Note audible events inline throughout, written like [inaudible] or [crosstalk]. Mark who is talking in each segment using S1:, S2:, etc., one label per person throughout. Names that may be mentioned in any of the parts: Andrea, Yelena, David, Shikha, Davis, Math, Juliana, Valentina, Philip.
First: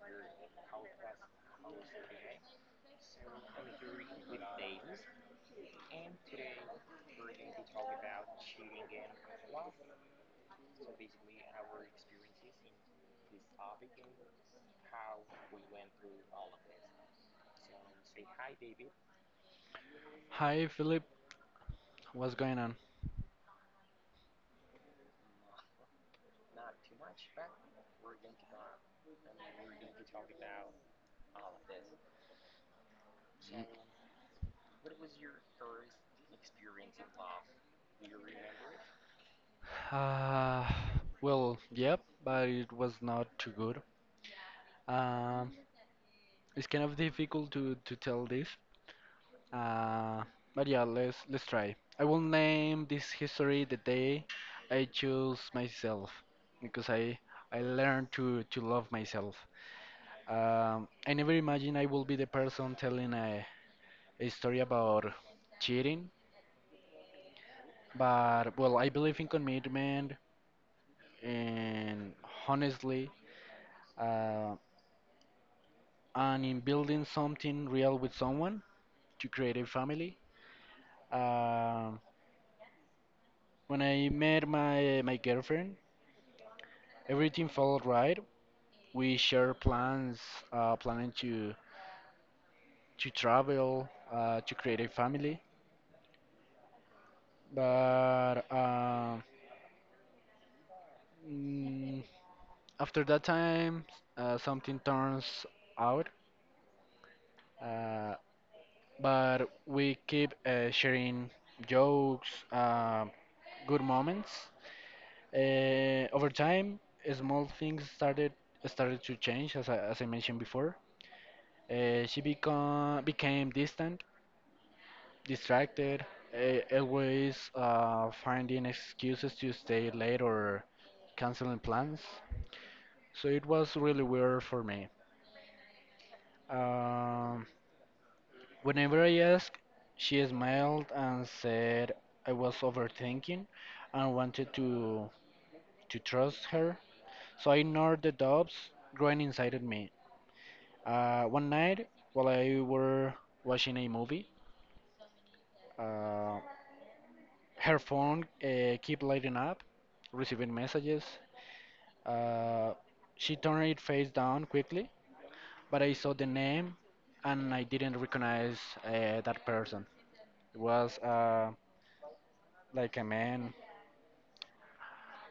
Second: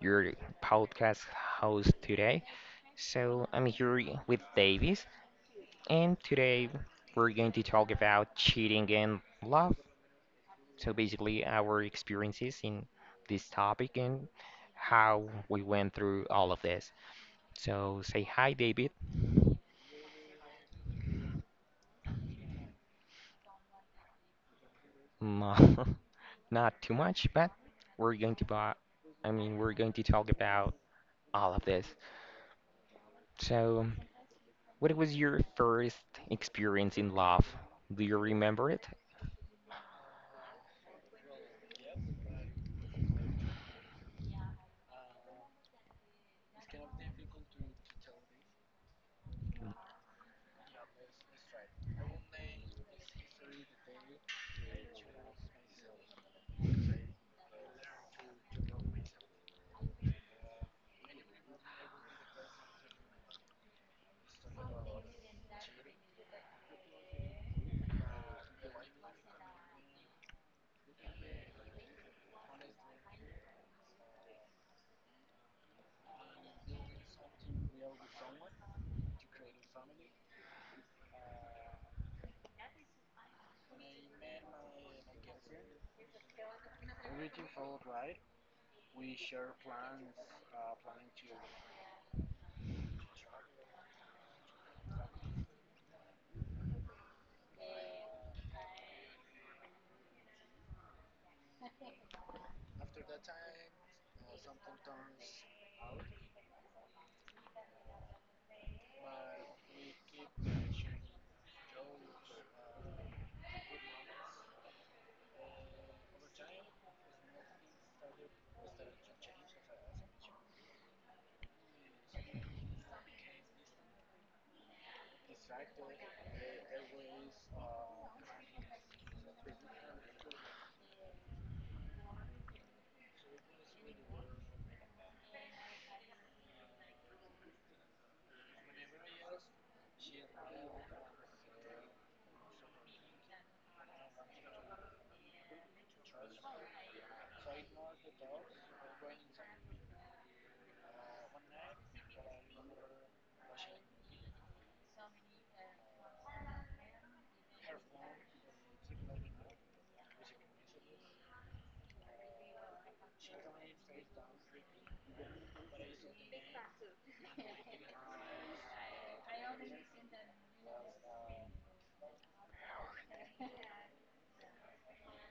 S1: your podcast host today. So, I'm here with Davis, and today we're going to talk about cheating and love. So, basically, our experiences in this topic and how we went through all of this. So, say hi, David.
S2: Hi Philip, what's going on?
S1: Mm, [laughs] Not too much, but we're going to, bo- I mean, we're going to talk about all of this. So, what was your first experience in love? Do you remember it?
S2: Uh, well, yep, but it was not too good. Um, it's kind of difficult to tell this. Uh, but yeah, let's try. I will name this history the day I chose myself because I learned to love myself. I never imagined I will be the person telling a story about cheating, but well, I believe in commitment and honestly. uh, and in building something real with someone to create a family. Um when I met my girlfriend, everything felt right. We share plans, planning to travel, to create a family. But uh, mm, After that time, something turns out. Uh, but we keep sharing jokes, good moments. Over time, small things started to change, as I mentioned before. She became distant, distracted, always finding excuses to stay late or canceling plans. So it was really weird for me. Um, Whenever I asked, she smiled and said I was overthinking and wanted to trust her. So I ignored the doubts growing inside of me. One night, while I were watching a movie, uh, her phone keep lighting up, receiving messages. Uh, she turned it face down quickly, but I saw the name, and I didn't recognize that person. It was like a man.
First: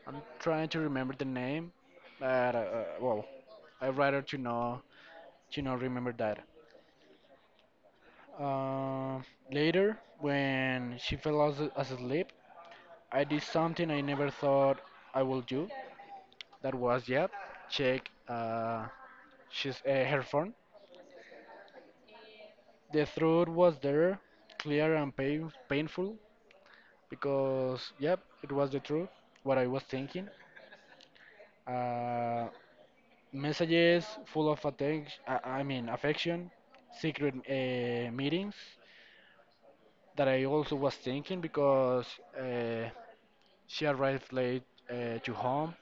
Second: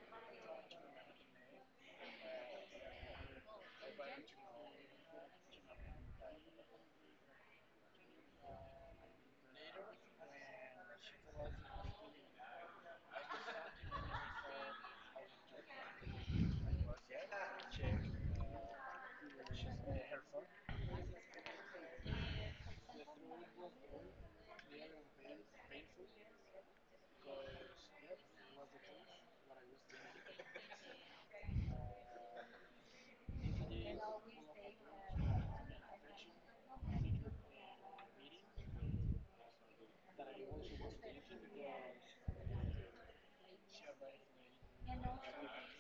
S2: I'm trying to remember the name, but well, I'd rather to know to not remember that. Uh, Later, when she fell as asleep, I did something I never thought I would do. That was, yeah, check her phone. The truth was there, clear and painful, because, yep, it was the truth, what I was thinking. Uh, Messages full of attention. I mean, affection, secret meetings that I also was thinking because uh, she arrived late to home,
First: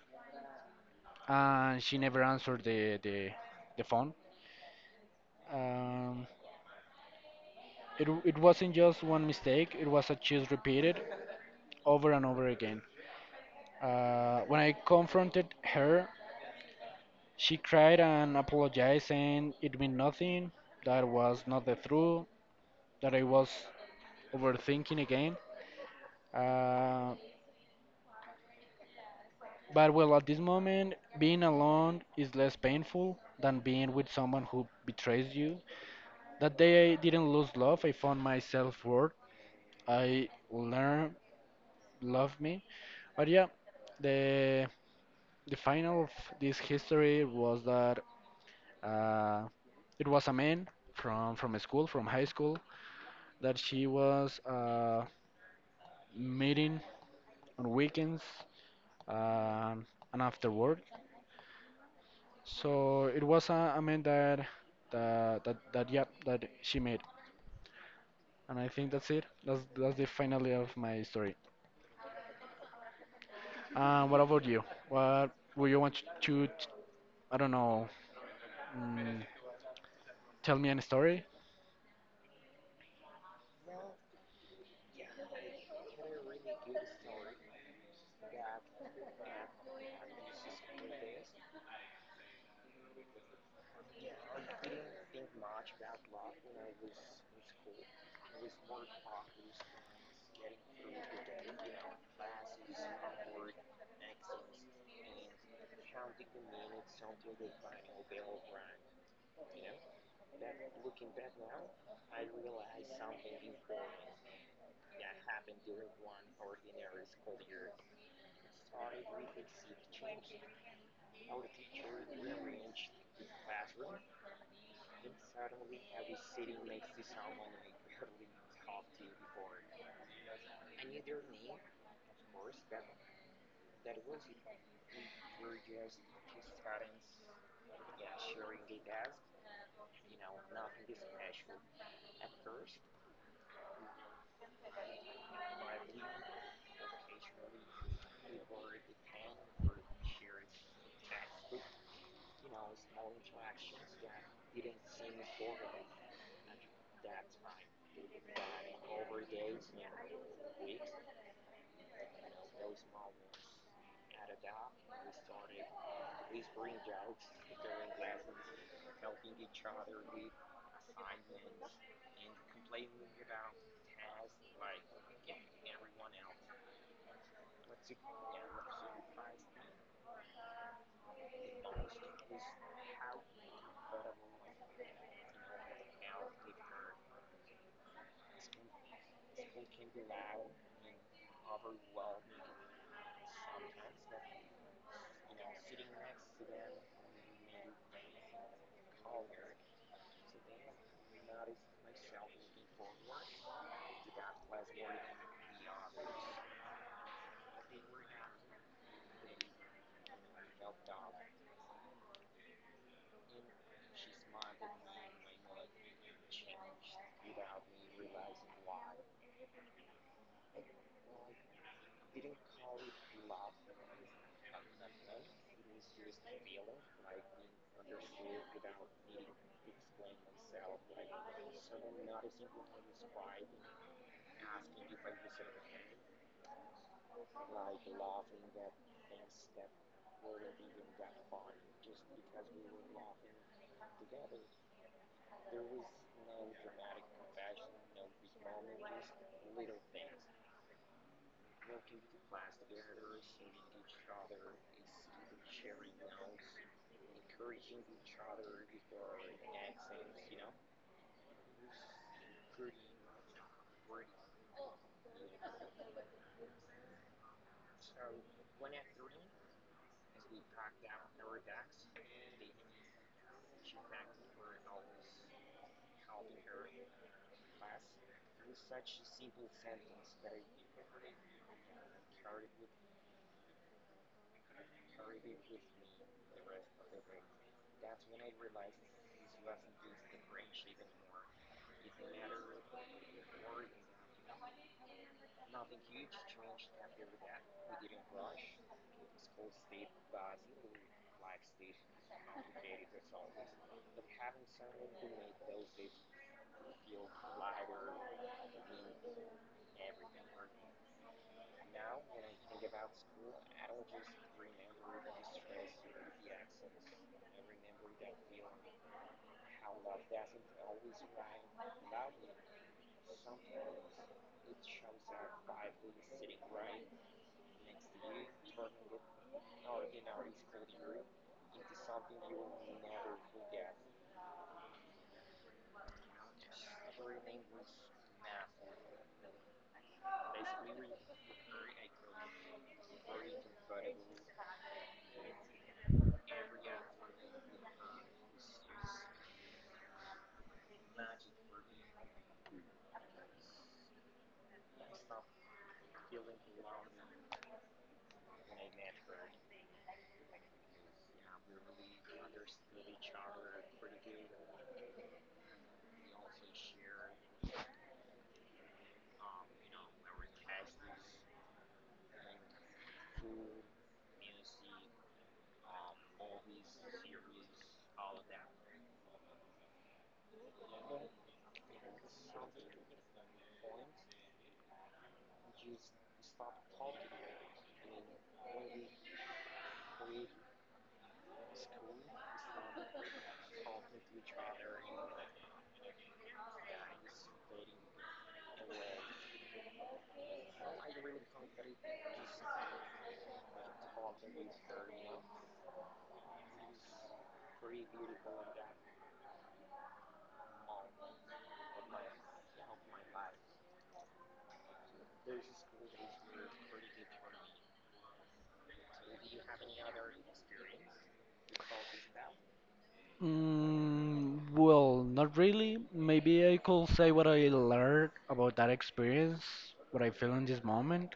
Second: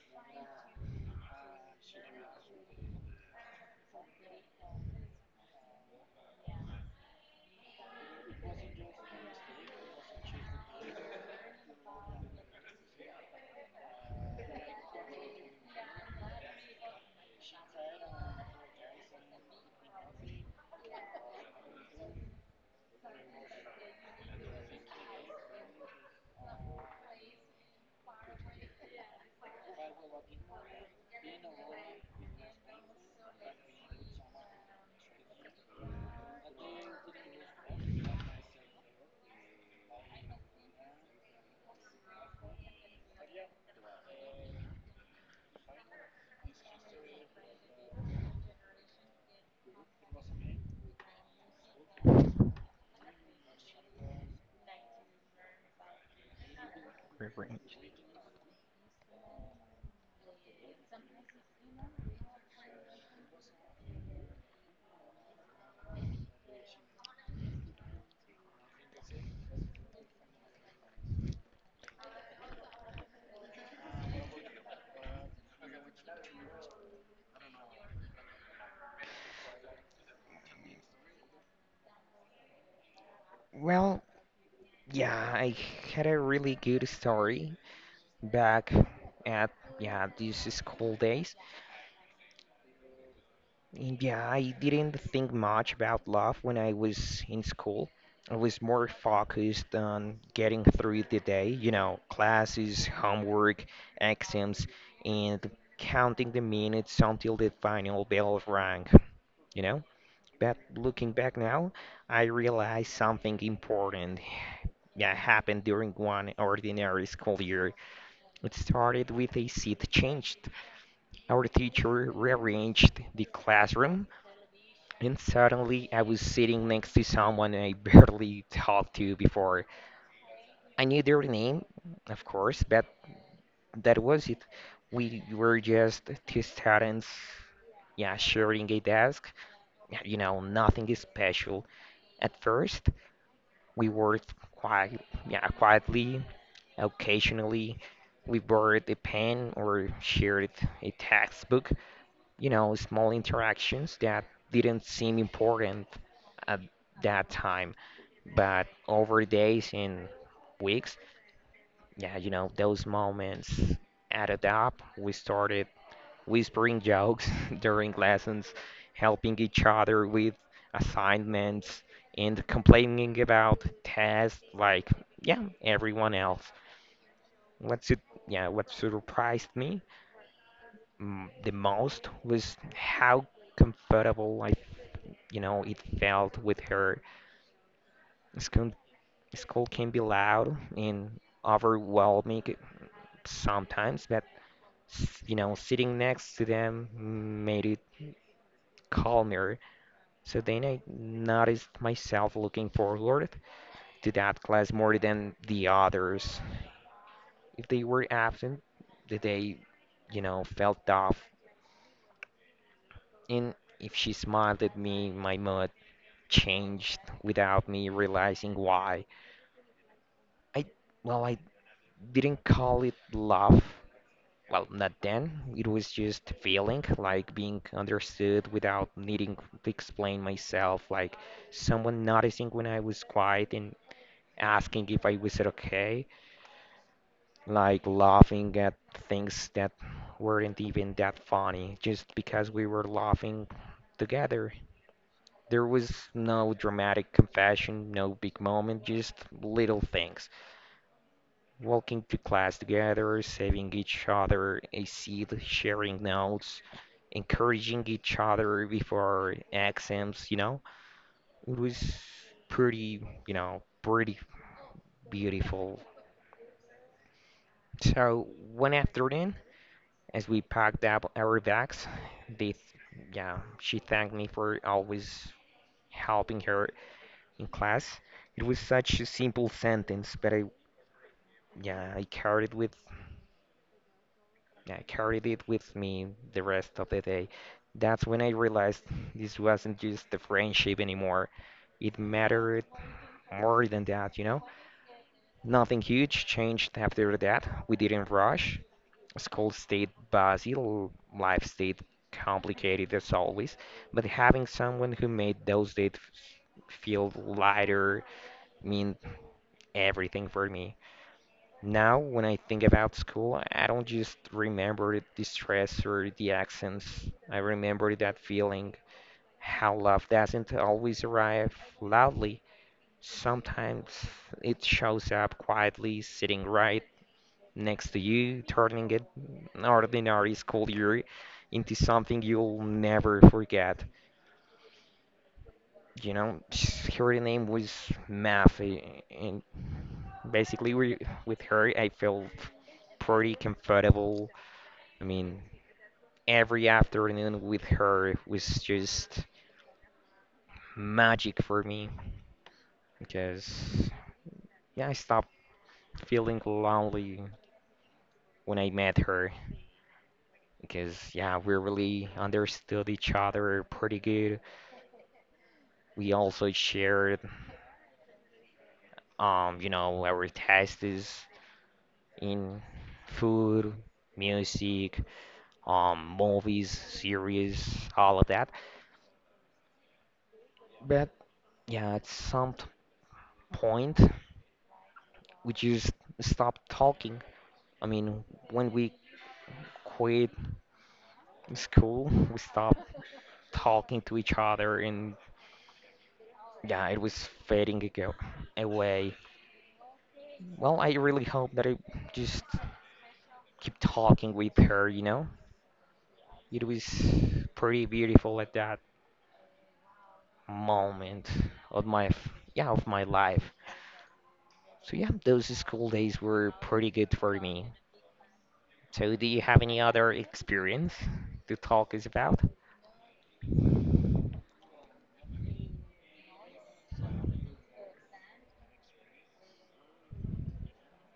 S2: and she never answered the phone. Um, it wasn't just one mistake, it was a cheese repeated over and over again. When I confronted her, she cried and apologized, saying it meant nothing, that was not the truth, that I was overthinking again. Uh, but well, at this moment, being alone is less painful than being with someone who betrays you. That day, I didn't lose love, I found my self worth. I learned love me. But yeah, the The final of this history was that uh, it was a man from a school, from high school, that she was meeting on
S1: Revenge.
S2: weekends um and after work. So it was a man that yep that she met, and I think that's it. That's the finale of my story. What about you? What would you want to? I don't know. Mm, Tell me a story.
S1: Well, yeah, I had a really good story back at, yeah, these school days. And yeah, I didn't think much about love when I was in school. I was more focused on getting through the day, you know, classes, homework, exams, and counting the minutes until the final bell rang, you know? But looking back now, I realized something important that happened during one ordinary school year. It started with a seat change. Our teacher rearranged the classroom, and suddenly I was sitting next to someone I barely talked to before. I knew their name, of course, but that was it. We were just two students, yeah, sharing a desk. You know, nothing is special at first. We worked yeah, quietly. Occasionally, we borrowed a pen or shared a textbook. You know, small interactions that didn't seem important at that time, but over days and weeks, yeah, you know, those moments added up. We started whispering jokes [laughs] during lessons, helping each other with assignments, and complaining about tests like, yeah, everyone else. What's it, yeah, what surprised me mm, the most was how comfortable I, you know, it felt with her. School, school can be loud and overwhelming sometimes, but, you know, sitting next to them made it calmer. So then I noticed myself looking forward to that class more than the others. If they were absent, the day, you know, felt off. And if she smiled at me, my mood changed without me realizing why. I, well, I didn't call it love. Well, not then. It was just feeling like being understood without needing to explain myself, like someone noticing when I was quiet and asking if I was okay, like laughing at things that weren't even that funny, just because we were laughing together. There was no dramatic confession, no big moment, just little things. Walking to class together, saving each other a seat, sharing notes, encouraging each other before exams, you know? It was pretty, pretty beautiful. So one afternoon, as we packed up our bags, they, yeah, she thanked me for always helping her in class. It was such a simple sentence, but yeah, I carried with, yeah, I carried it with me the rest of the day. That's when I realized this wasn't just a friendship anymore. It mattered more than that, you know? Nothing huge changed after that. We didn't rush. School state Brazil, life state complicated as always, but having someone who made those days feel lighter mean everything for me. Now, when I think about school, I don't just remember the stress or the accents. I remember that feeling, how love doesn't always arrive loudly. Sometimes it shows up quietly, sitting right next to you, turning it an ordinary school year into something you'll never forget. You know, [sniffs] her name was Math, and basically we, with her, I felt pretty comfortable. I mean, every afternoon with her was just magic for me because, yeah, I stopped feeling lonely when I met her because, yeah, we really understood each other pretty good. We also shared, you know, our tastes in food, music, movies, series, all of that. But yeah, at point, we just stopped talking. I mean, when we quit school, we stopped talking to each other, and yeah, it was fading ago- away. Well, I really hope that I just keep talking with her, you know? It was pretty beautiful at that moment of my f- yeah of my life. So yeah, those school days were pretty good for me. So do you have any other experience to talk us about?
S2: Well, not really. Maybe I could say what I learned about that experience, what I feel in this moment.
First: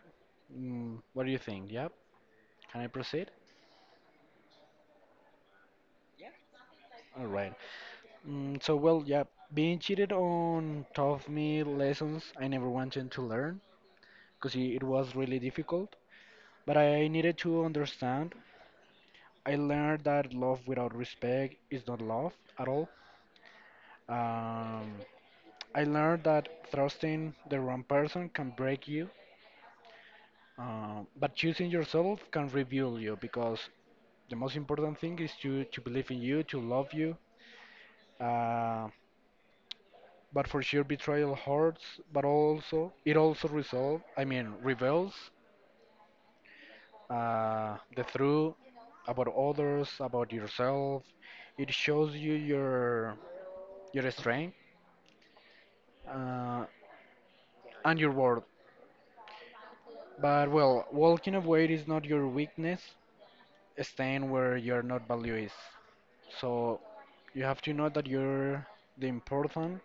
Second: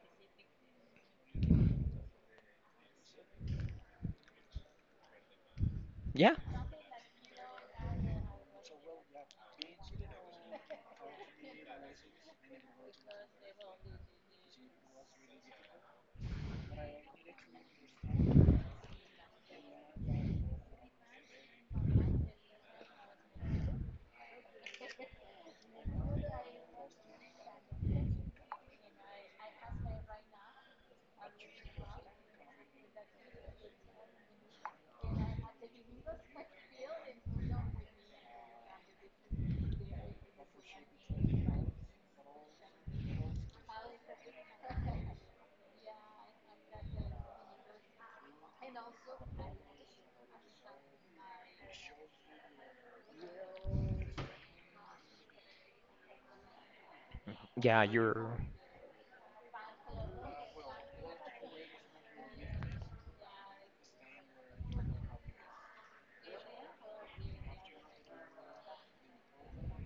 S2: What do you think? Yeah, can I proceed?
S1: Yeah,
S2: All right. So, well, yeah, being cheated on taught me lessons I never wanted to learn because it was really difficult. But I needed to understand. I learned that love without respect is not love at all. Um, I learned that trusting the wrong person can break you. But choosing yourself can reveal you because the most important thing is to believe in you, to love you. Uh, but for sure, betrayal hurts, but also it also resolve. I mean, reveals the truth about others, about yourself. It shows you your strength uh,
S1: yeah,
S2: and your
S1: You're
S2: worth. But well, walking away is not your weakness. Staying where your not value is. So you have to know that you're the important,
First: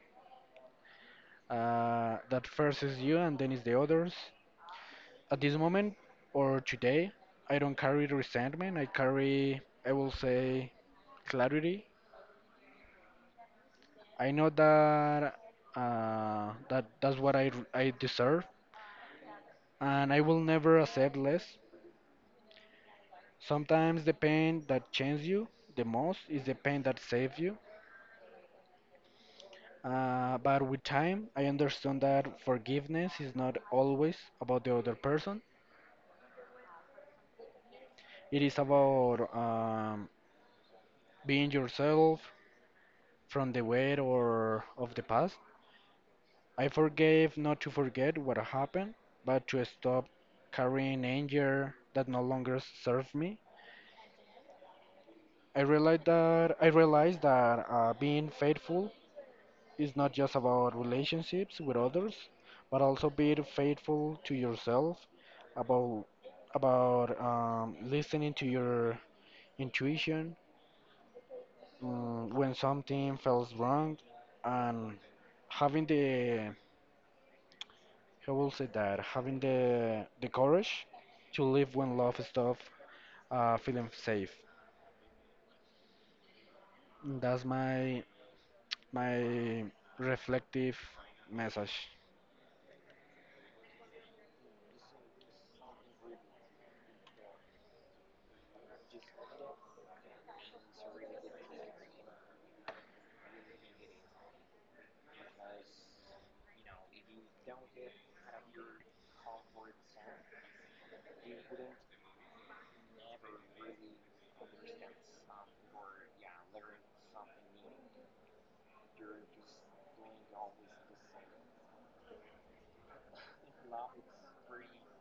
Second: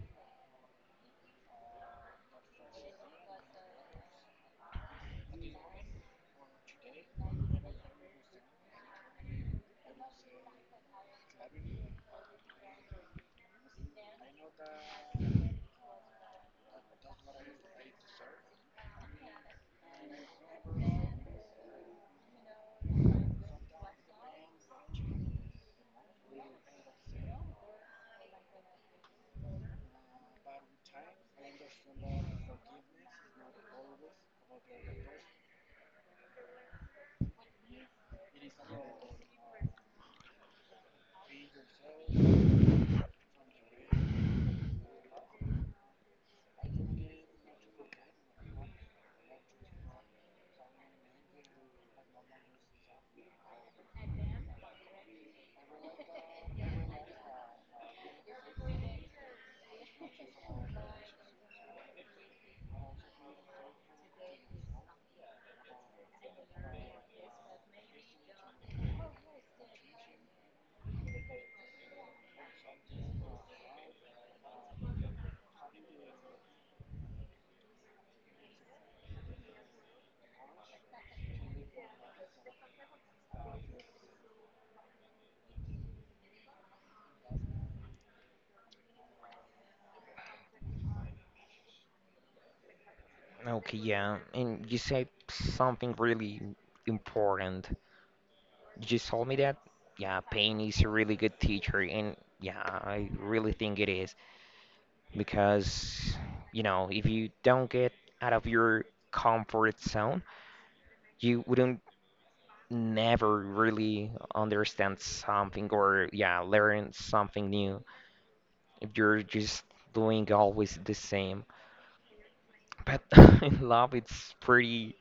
S2: that first is you and then is the others. At this moment or today, I don't carry resentment. I will say, clarity. I know that that's what I deserve, and I will never accept less. Sometimes the pain that changes you the most is the pain that saves you. But with time, I understand that forgiveness is not always about the other person. It is about being yourself from the weight or of the past. I forgave not to forget what happened, but to stop carrying anger that no longer serves me. I realized that being faithful is not just about relationships with others, but also being faithful to yourself, about about listening to your intuition when something feels wrong and having the how will say that having the courage to live when love stuff feeling safe. That's my my reflective message.
S1: okay. Yeah, and you said something really important. You just told me that yeah, pain is a really good teacher, and yeah, I really think it is because you know if you don't get out of your comfort zone you wouldn't never really understand something or yeah learn something new if you're just doing always the same, but [laughs] in love it's pretty,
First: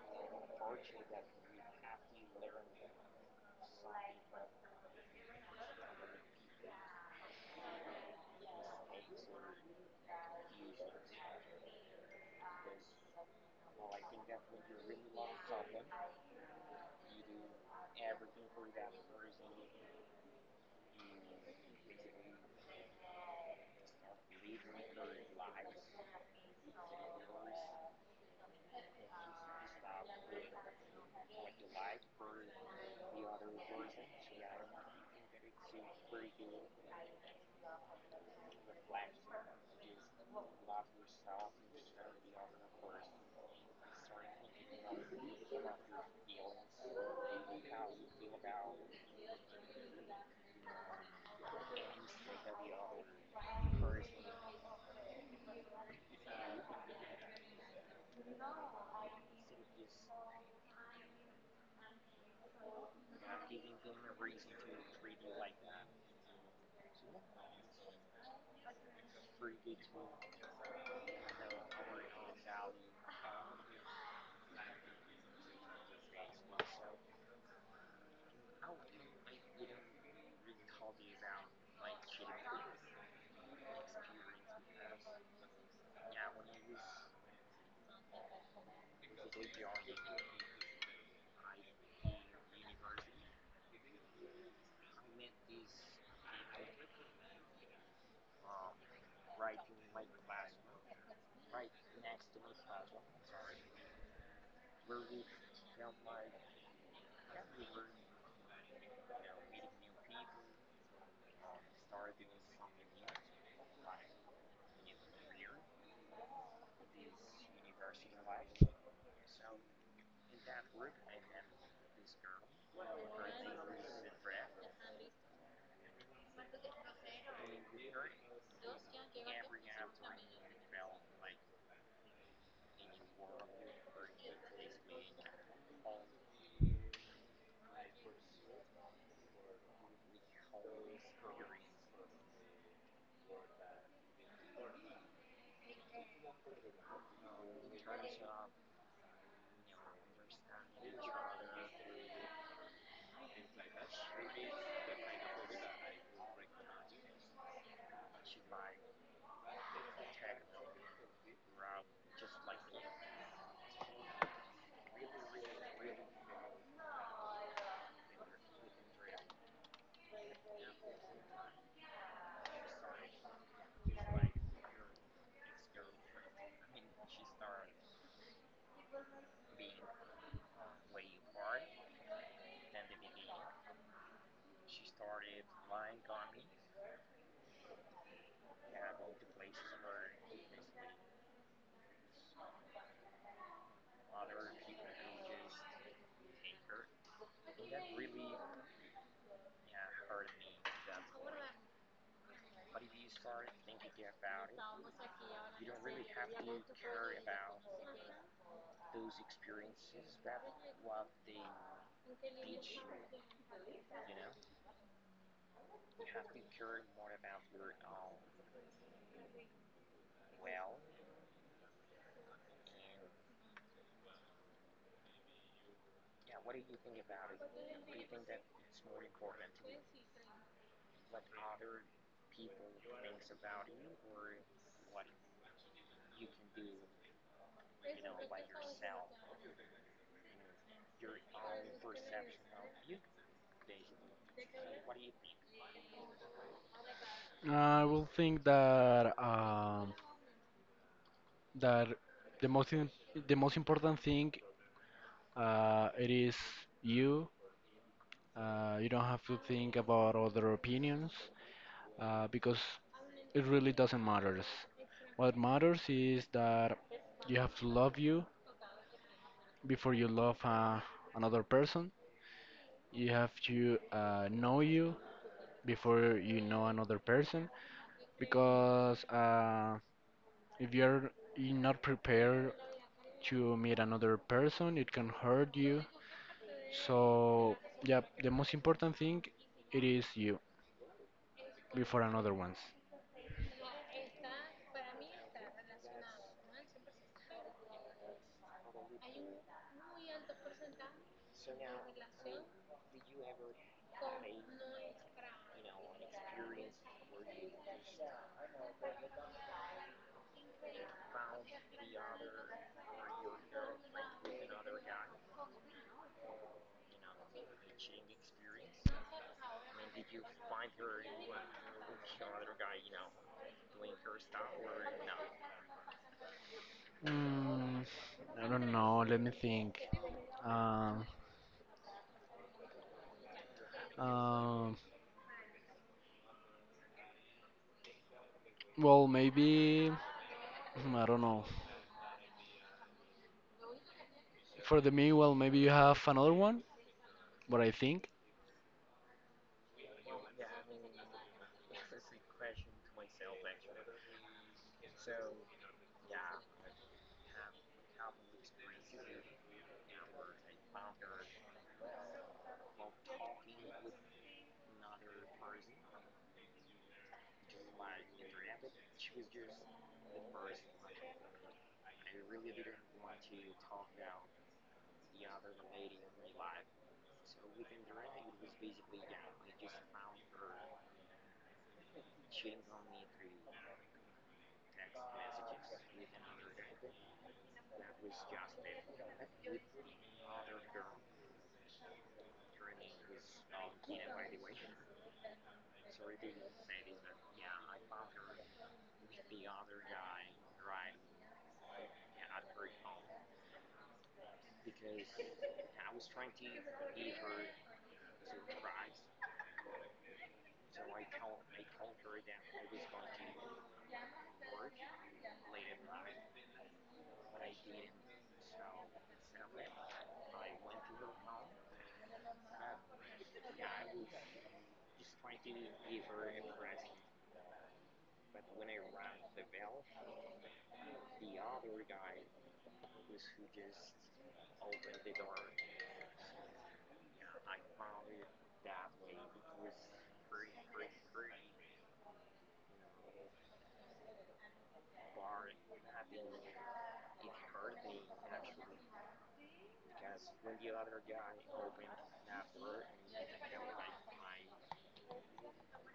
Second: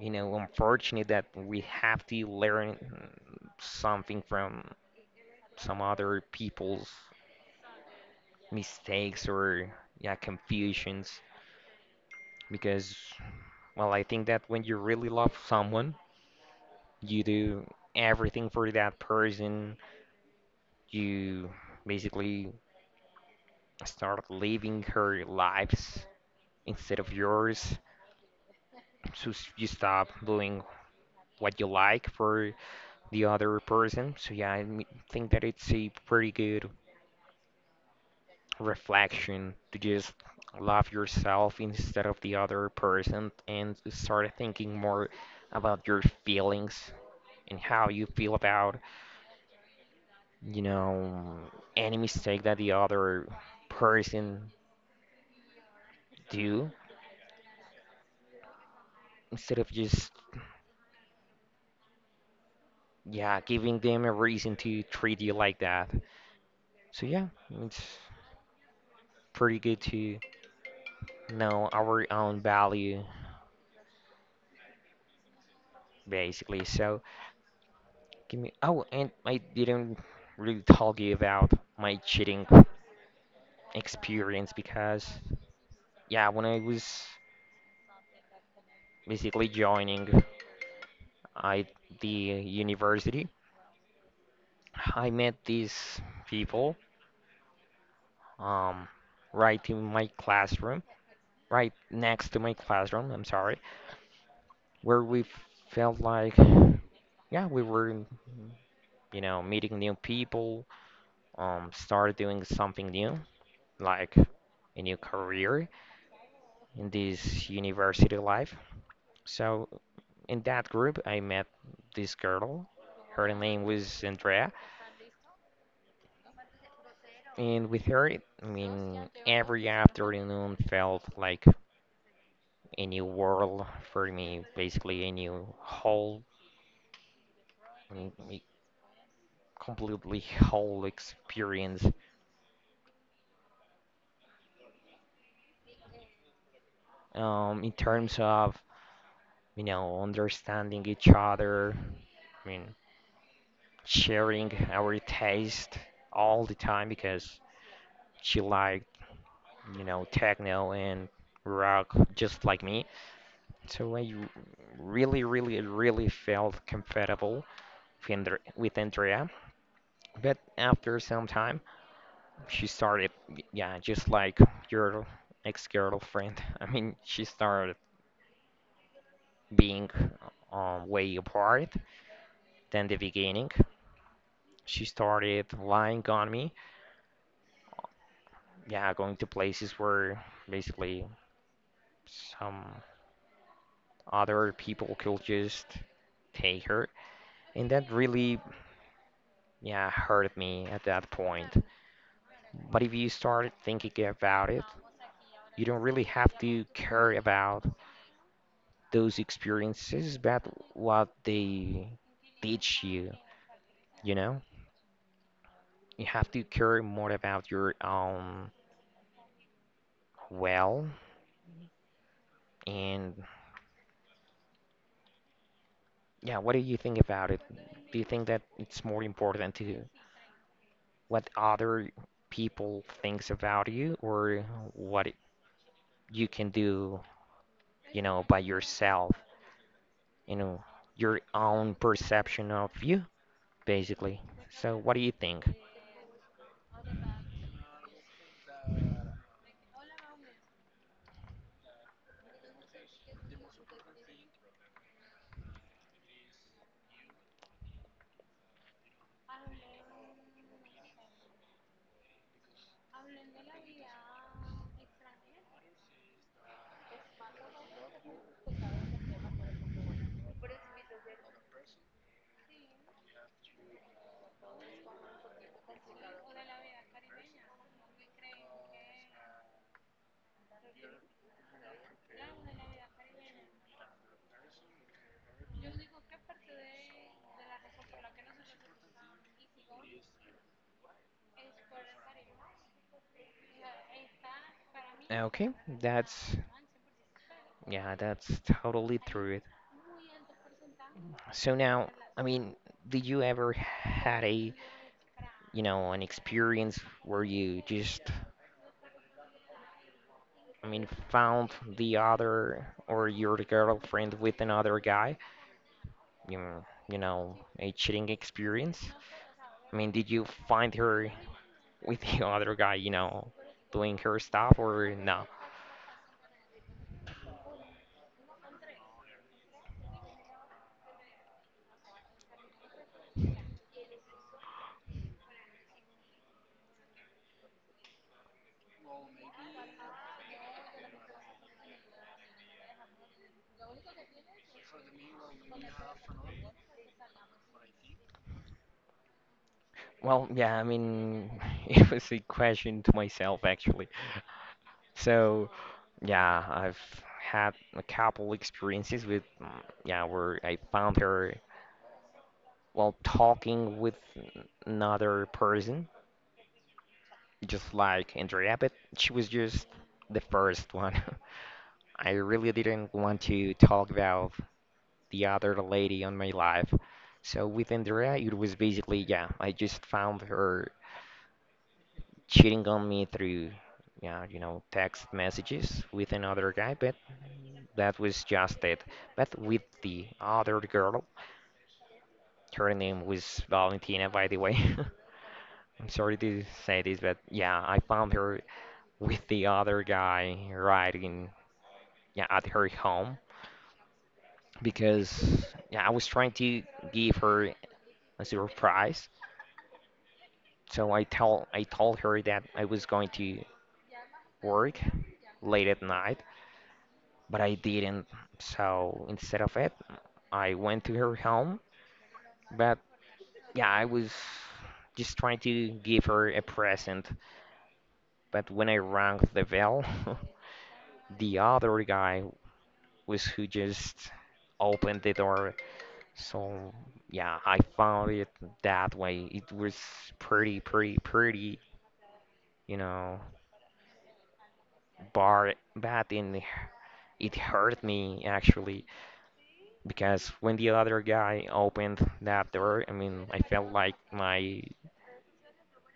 S1: you know, unfortunate that we have to learn something from some other people's mistakes or, yeah, confusions because well I think that when you really love someone, you do everything for that person. You basically start living her lives instead of yours. So you stop doing what you like for the other person. So yeah, think that it's a pretty good reflection to just love yourself instead of the other person and start thinking more about your feelings and how you feel about, you know, any mistake that the other person do instead of just, yeah, giving them a reason to treat you like that. So yeah, it's pretty good to know our own value, basically. So give me, oh, and I didn't really talk you about my cheating experience because yeah, when I was basically joining I the university, I met these people um right in my classroom, right next to my classroom, I'm sorry, where we felt like, yeah, we were, you know, meeting new people, start doing something new, like a new career in this university life. So in that group, I met this girl. Her name was Andrea, and with her, I mean, every afternoon felt like a new world for me, basically a new whole, I mean, a completely whole experience in terms of, you know, understanding each other. I mean, sharing our taste all the time because she liked, you know, techno and rock just like me. So I really, really, really felt comfortable with Andrea. But after some time, she started, yeah, just like your ex-girlfriend. [laughs] I mean, she started being way apart than the beginning. She started lying on me. Yeah, going to places where basically some other people could just take her. And that really, yeah, hurt me at that point. But if you start thinking about it, you don't really have to care about those experiences, but what they teach you, you know? You have to care more about your own well, and, yeah, what do you think about it? Do you think that it's more important to what other people thinks about you or what you can do, you know, by yourself, you know, your own perception of you, basically. So what do you think?
S2: I will think that that the the most important thing it is you. You don't have to think about other opinions because it really doesn't matter. What matters is that you have to love you before you love another person. You have to know you before you know another person. Because if you're you're not prepared to meet another person, it can hurt you. So, yeah, the most important thing it is you before another ones.
S1: Okay, that's yeah, that's totally true. So now, I mean, did you ever had a, you know, an experience where you just, I mean, found the other or your girlfriend with another guy, you, you know, a cheating experience? I mean, did you find her with [laughs] the other guy, you know, doing her stuff or no?
S2: Mm, I don't know. Let me think. Um, um, Well, maybe I don't know. For the meanwhile, maybe you have another one. But I think. [laughs]
S1: Well, yeah, I mean, [laughs] it was a question to myself, actually. So, yeah, I've had a couple experiences with, mm, yeah, where I found her while talking with another person. Just like Andrea, but she was just the first one. [laughs] I really didn't want to talk about the other lady on my life. So with Andrea, it was basically, yeah, I just found her cheating on me through, yeah, you know, text messages with another guy, but that was just it. But with the other girl, her name was Valentina, by the way. [laughs] I'm sorry to say this, but yeah, I found her with the other guy right, yeah, at her home because yeah I was trying to give her a surprise. So I told her that I was going to work late at night, but I didn't. So instead of it, I went to her home. But yeah, I was just trying to give her a present. But when I rang the bell, [laughs] the other guy was who just opened the door. So yeah, I found it that way. It was pretty, pretty, pretty, you know, bar bad, and it hurt me actually because when the other guy opened that door, I mean, I felt like my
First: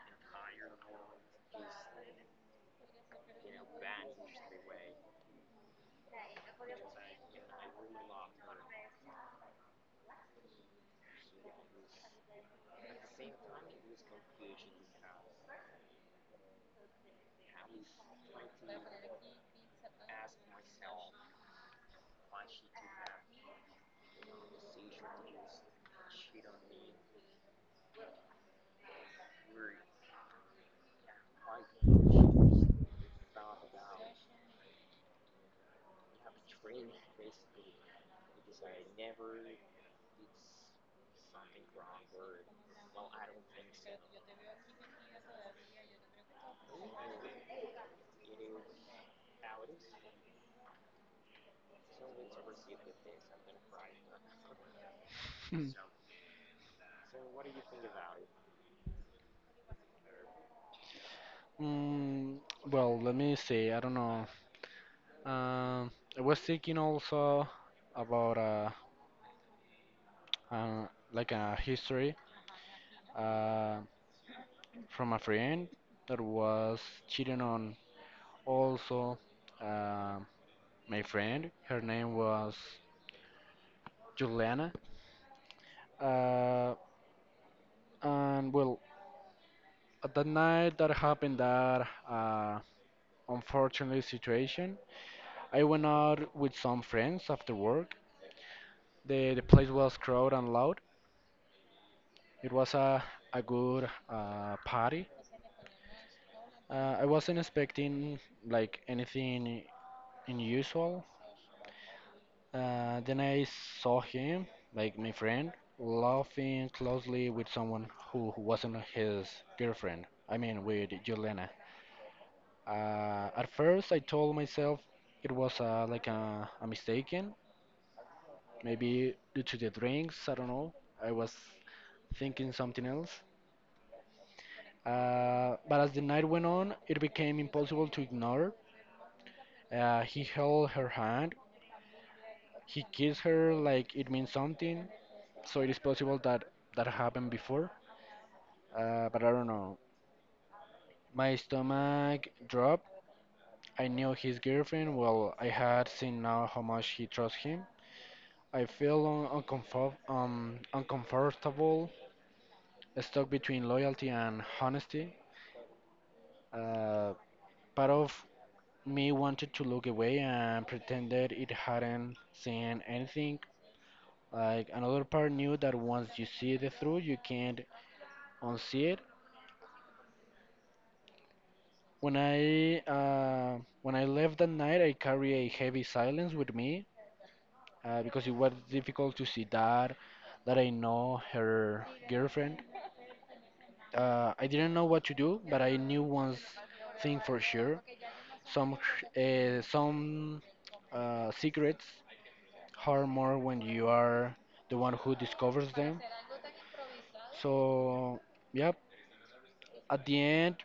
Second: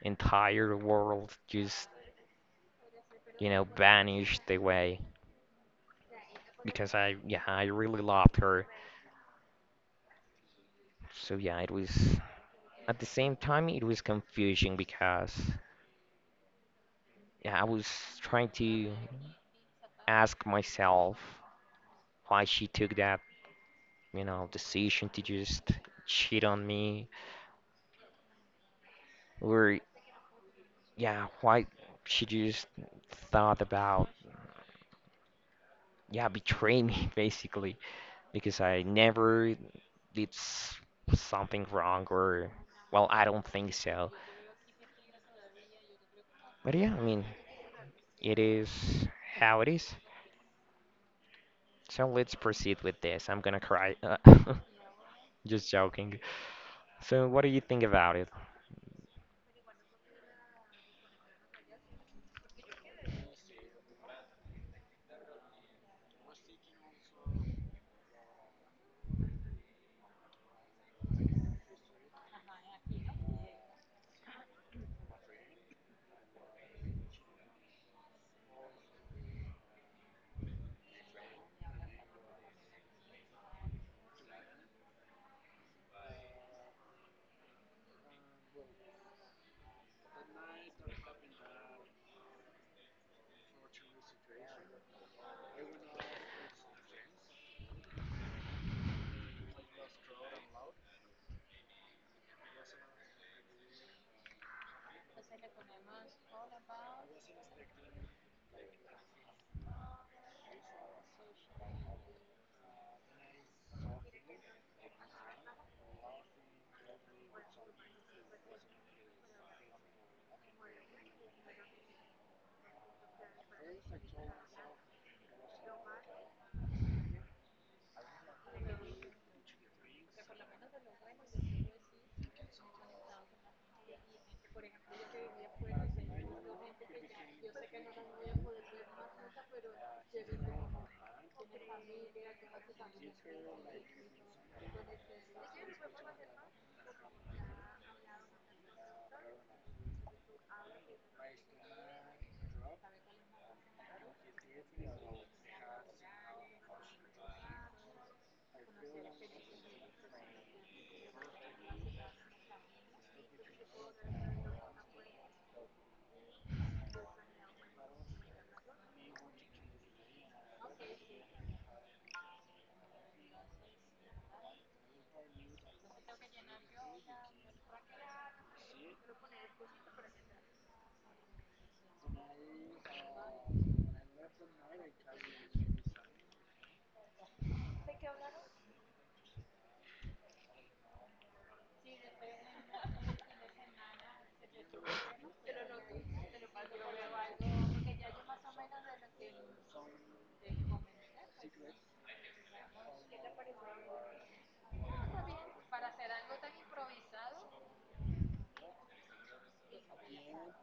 S1: entire world just, you know, vanished away because I, yeah, I really loved her. So yeah, it was, at the same time it was confusing because yeah, I was trying to ask myself why she took that, you know, decision to just cheat on me, or yeah, why she just thought about, yeah, betray me [laughs] basically because I never did s- something wrong or well, I don't think so. But yeah, I mean, it is how it is. So let's proceed with this. I'm gonna cry. [laughs] Just joking. So what do you think about it?
S2: Hmm. Well, let me see. I don't know. Um, I was thinking also about like a history uh from a friend that was cheating on also uh, my friend. Her name was Juliana. Uh, and well, at that night that happened that unfortunate situation. I went out with some friends after work. The place was crowded and loud. It was a good party. I wasn't expecting like anything unusual. Then I saw him, like my friend, laughing closely with someone who wasn't his girlfriend. I mean, with Yelena. At first, I told myself it was like a mistake, maybe due to the drinks, I don't know. I was thinking something else. But as the night went on, it became impossible to ignore. He held her hand. He kissed her like it means something. So it is possible that that happened before. But I don't know. My stomach dropped. I knew his girlfriend. Well, I had seen now how much he trusts him. I feel uncomfortable, stuck between loyalty and honesty. Uh, Part of me wanted to look away and pretended it hadn't seen anything. Like another part knew that once you see the through, you can't unsee it. When I left that night, I carry a heavy silence with me because it was difficult to see that that I know her girlfriend. I didn't know what to do, but I knew one thing for sure. Some some secrets hard more when you are the one who discovers them. So, yep. At the end,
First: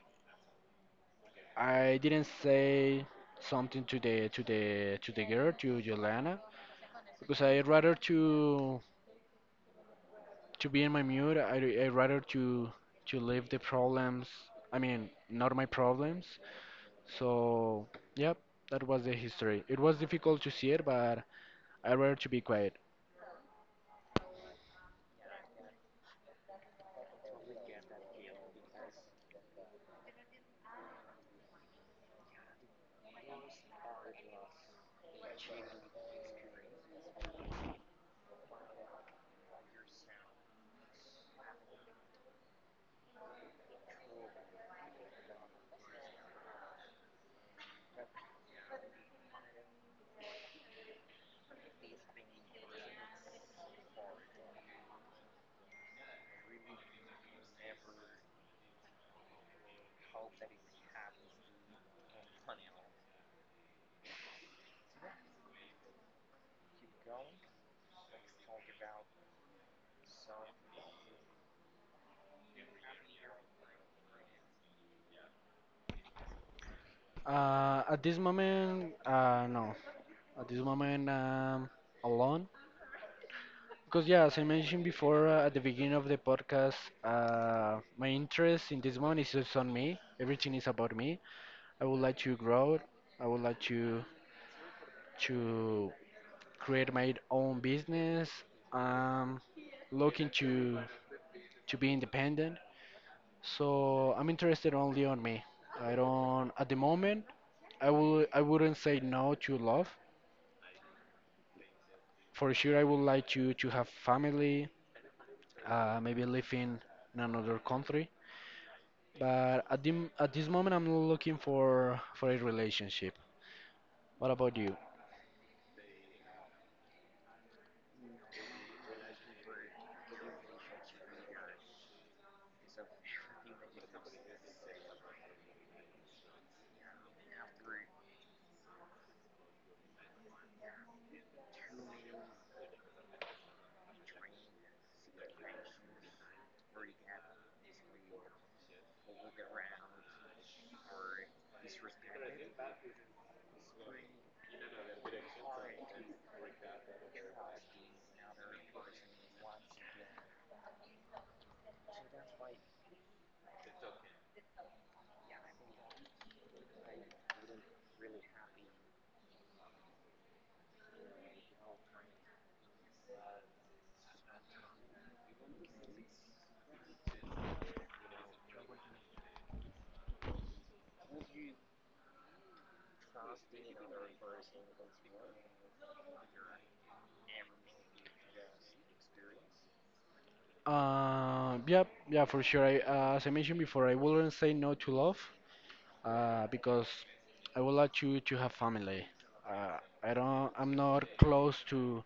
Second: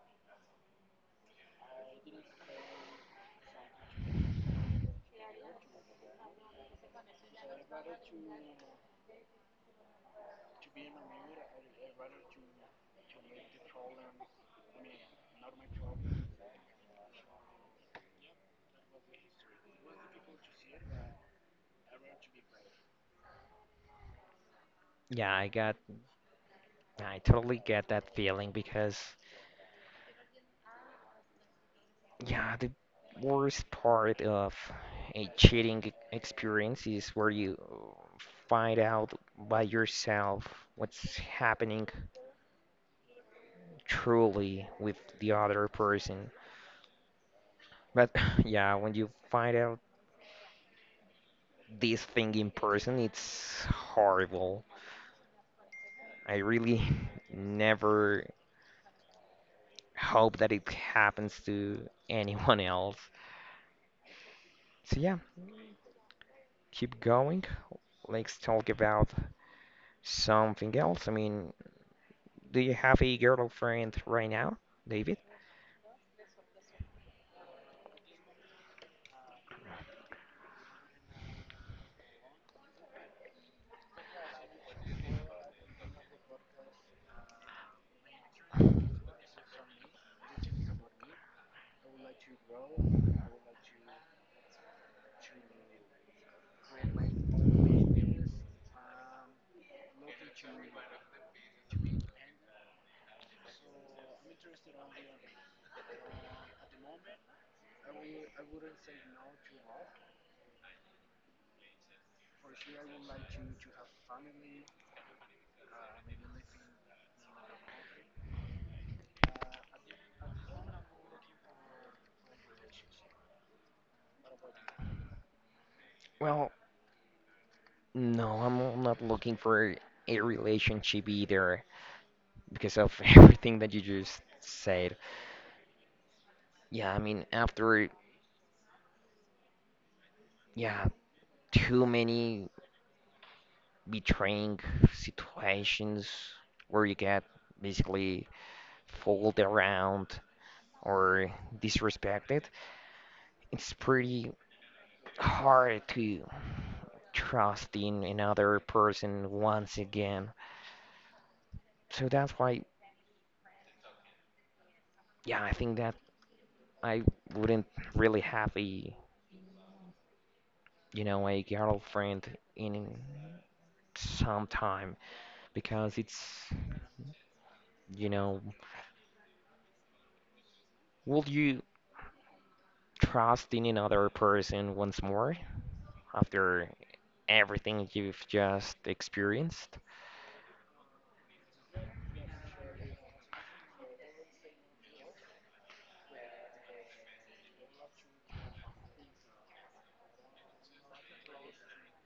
S2: I didn't say something to the girl, to Yolana, because I rather to be in my mood. I rather to leave the problems. I mean, not my problems. So, yep. That was the history. It was difficult to see it, but I rather to be quiet.
S1: Yeah, I totally get that feeling because yeah, the worst part of a experience is where you find out by yourself what's happening truly with the other person. But [laughs] yeah, when you find out this thing in person, it's horrible. I really [laughs] never hope that it happens to anyone else. So yeah, keep going. Let's talk about something else. I mean, do you have a girlfriend right now, David?
S2: At this moment, no. At this moment, alone because yeah, as I mentioned before, at the beginning of the podcast, my interest in this moment is just on me. Everything is about me. I would like to grow. I would like to to create my own business. um, looking to be independent, so I'm interested only on me. I don't at the moment. I wouldn't say no to love. For sure, I would like to have family, maybe living in another country. But at at this moment, I'm looking for a relationship. What about you?
S1: Well, no, I'm not looking for a relationship either because of [laughs] everything that you just said. Yeah, I mean, after, yeah, too many betraying situations where you get basically fooled around or disrespected, it's pretty hard to trust in another person once again. So that's why, yeah, I think that I wouldn't really have a, you know, a girlfriend in some time because it's, you know, will you trust in another person once more after everything you've just experienced?
S2: Uh, yeah, yeah, for sure. As I mentioned before, I wouldn't say no to love, because I would like you to have family. Uh, I'm not close to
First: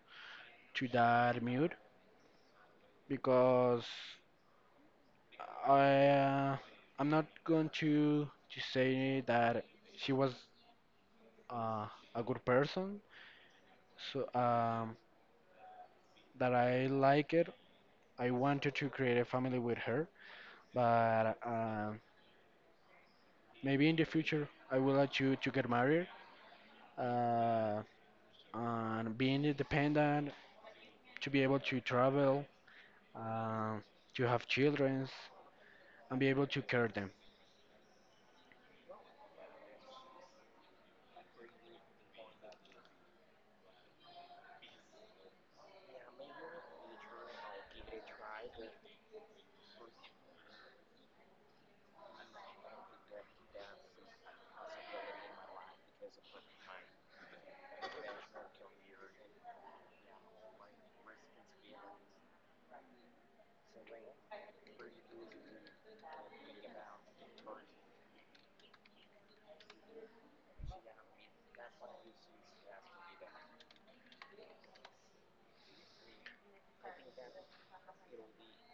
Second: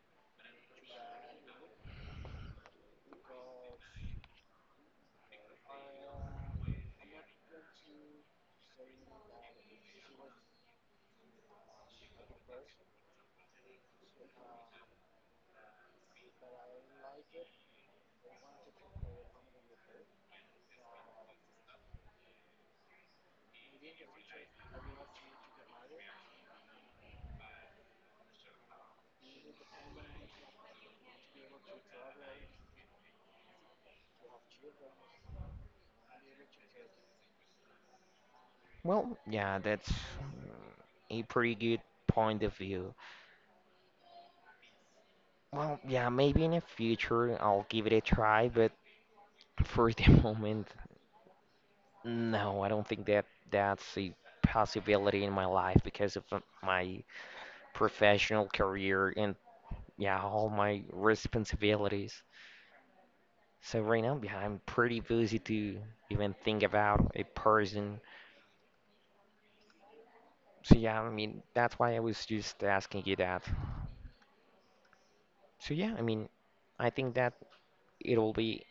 S2: that mood because I, uh, I'm not going to say that she was uh, a good person. So um, that I like it. I wanted to create a family with her, but maybe in the future I would like to get married uh, and being independent, to be able to travel, uh, to have children, and be able to care them.
S1: Well, yeah, that's a pretty good point of view. Well, yeah, maybe in the future I'll give it a try, but for the [laughs] moment, no, I don't think that that's a possibility in my life because of my professional career and yeah, all my responsibilities. So right now, yeah, I'm pretty busy to even think about a person. So yeah, I mean, that's why I was just asking you that. So yeah, I mean, I think that it'll be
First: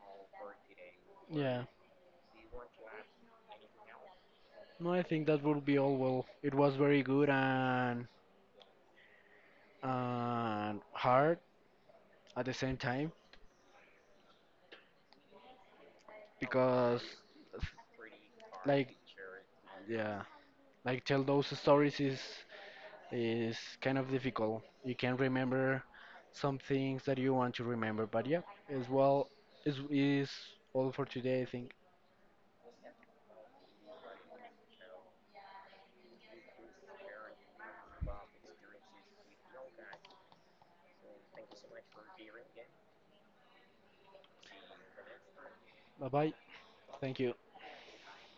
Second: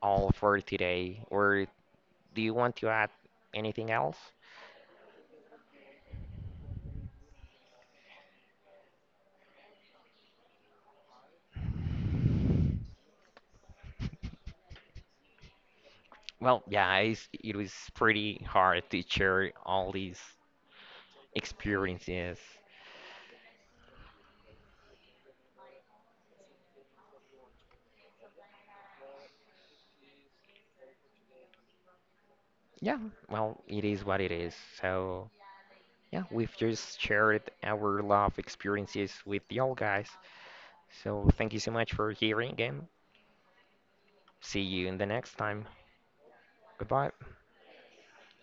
S1: all for today.
S2: Yeah,
S1: Or do you want to add anything else?
S2: no, I think that would be all. Well, it was very good and hard at the same time
S1: Well, yeah,
S2: because,
S1: it was pretty hard
S2: like,
S1: to share all these
S2: yeah, like tell those stories
S1: experiences.
S2: is kind of difficult. You can remember some things that you want to remember. But yeah, as well, is all for today. I think.
S1: Yeah, well, it is what it is. So yeah, we've just shared our love experiences with y'all guys. So thank you so much for hearing and see you in the next time.
S2: Bye bye.
S1: Goodbye.
S2: Thank you.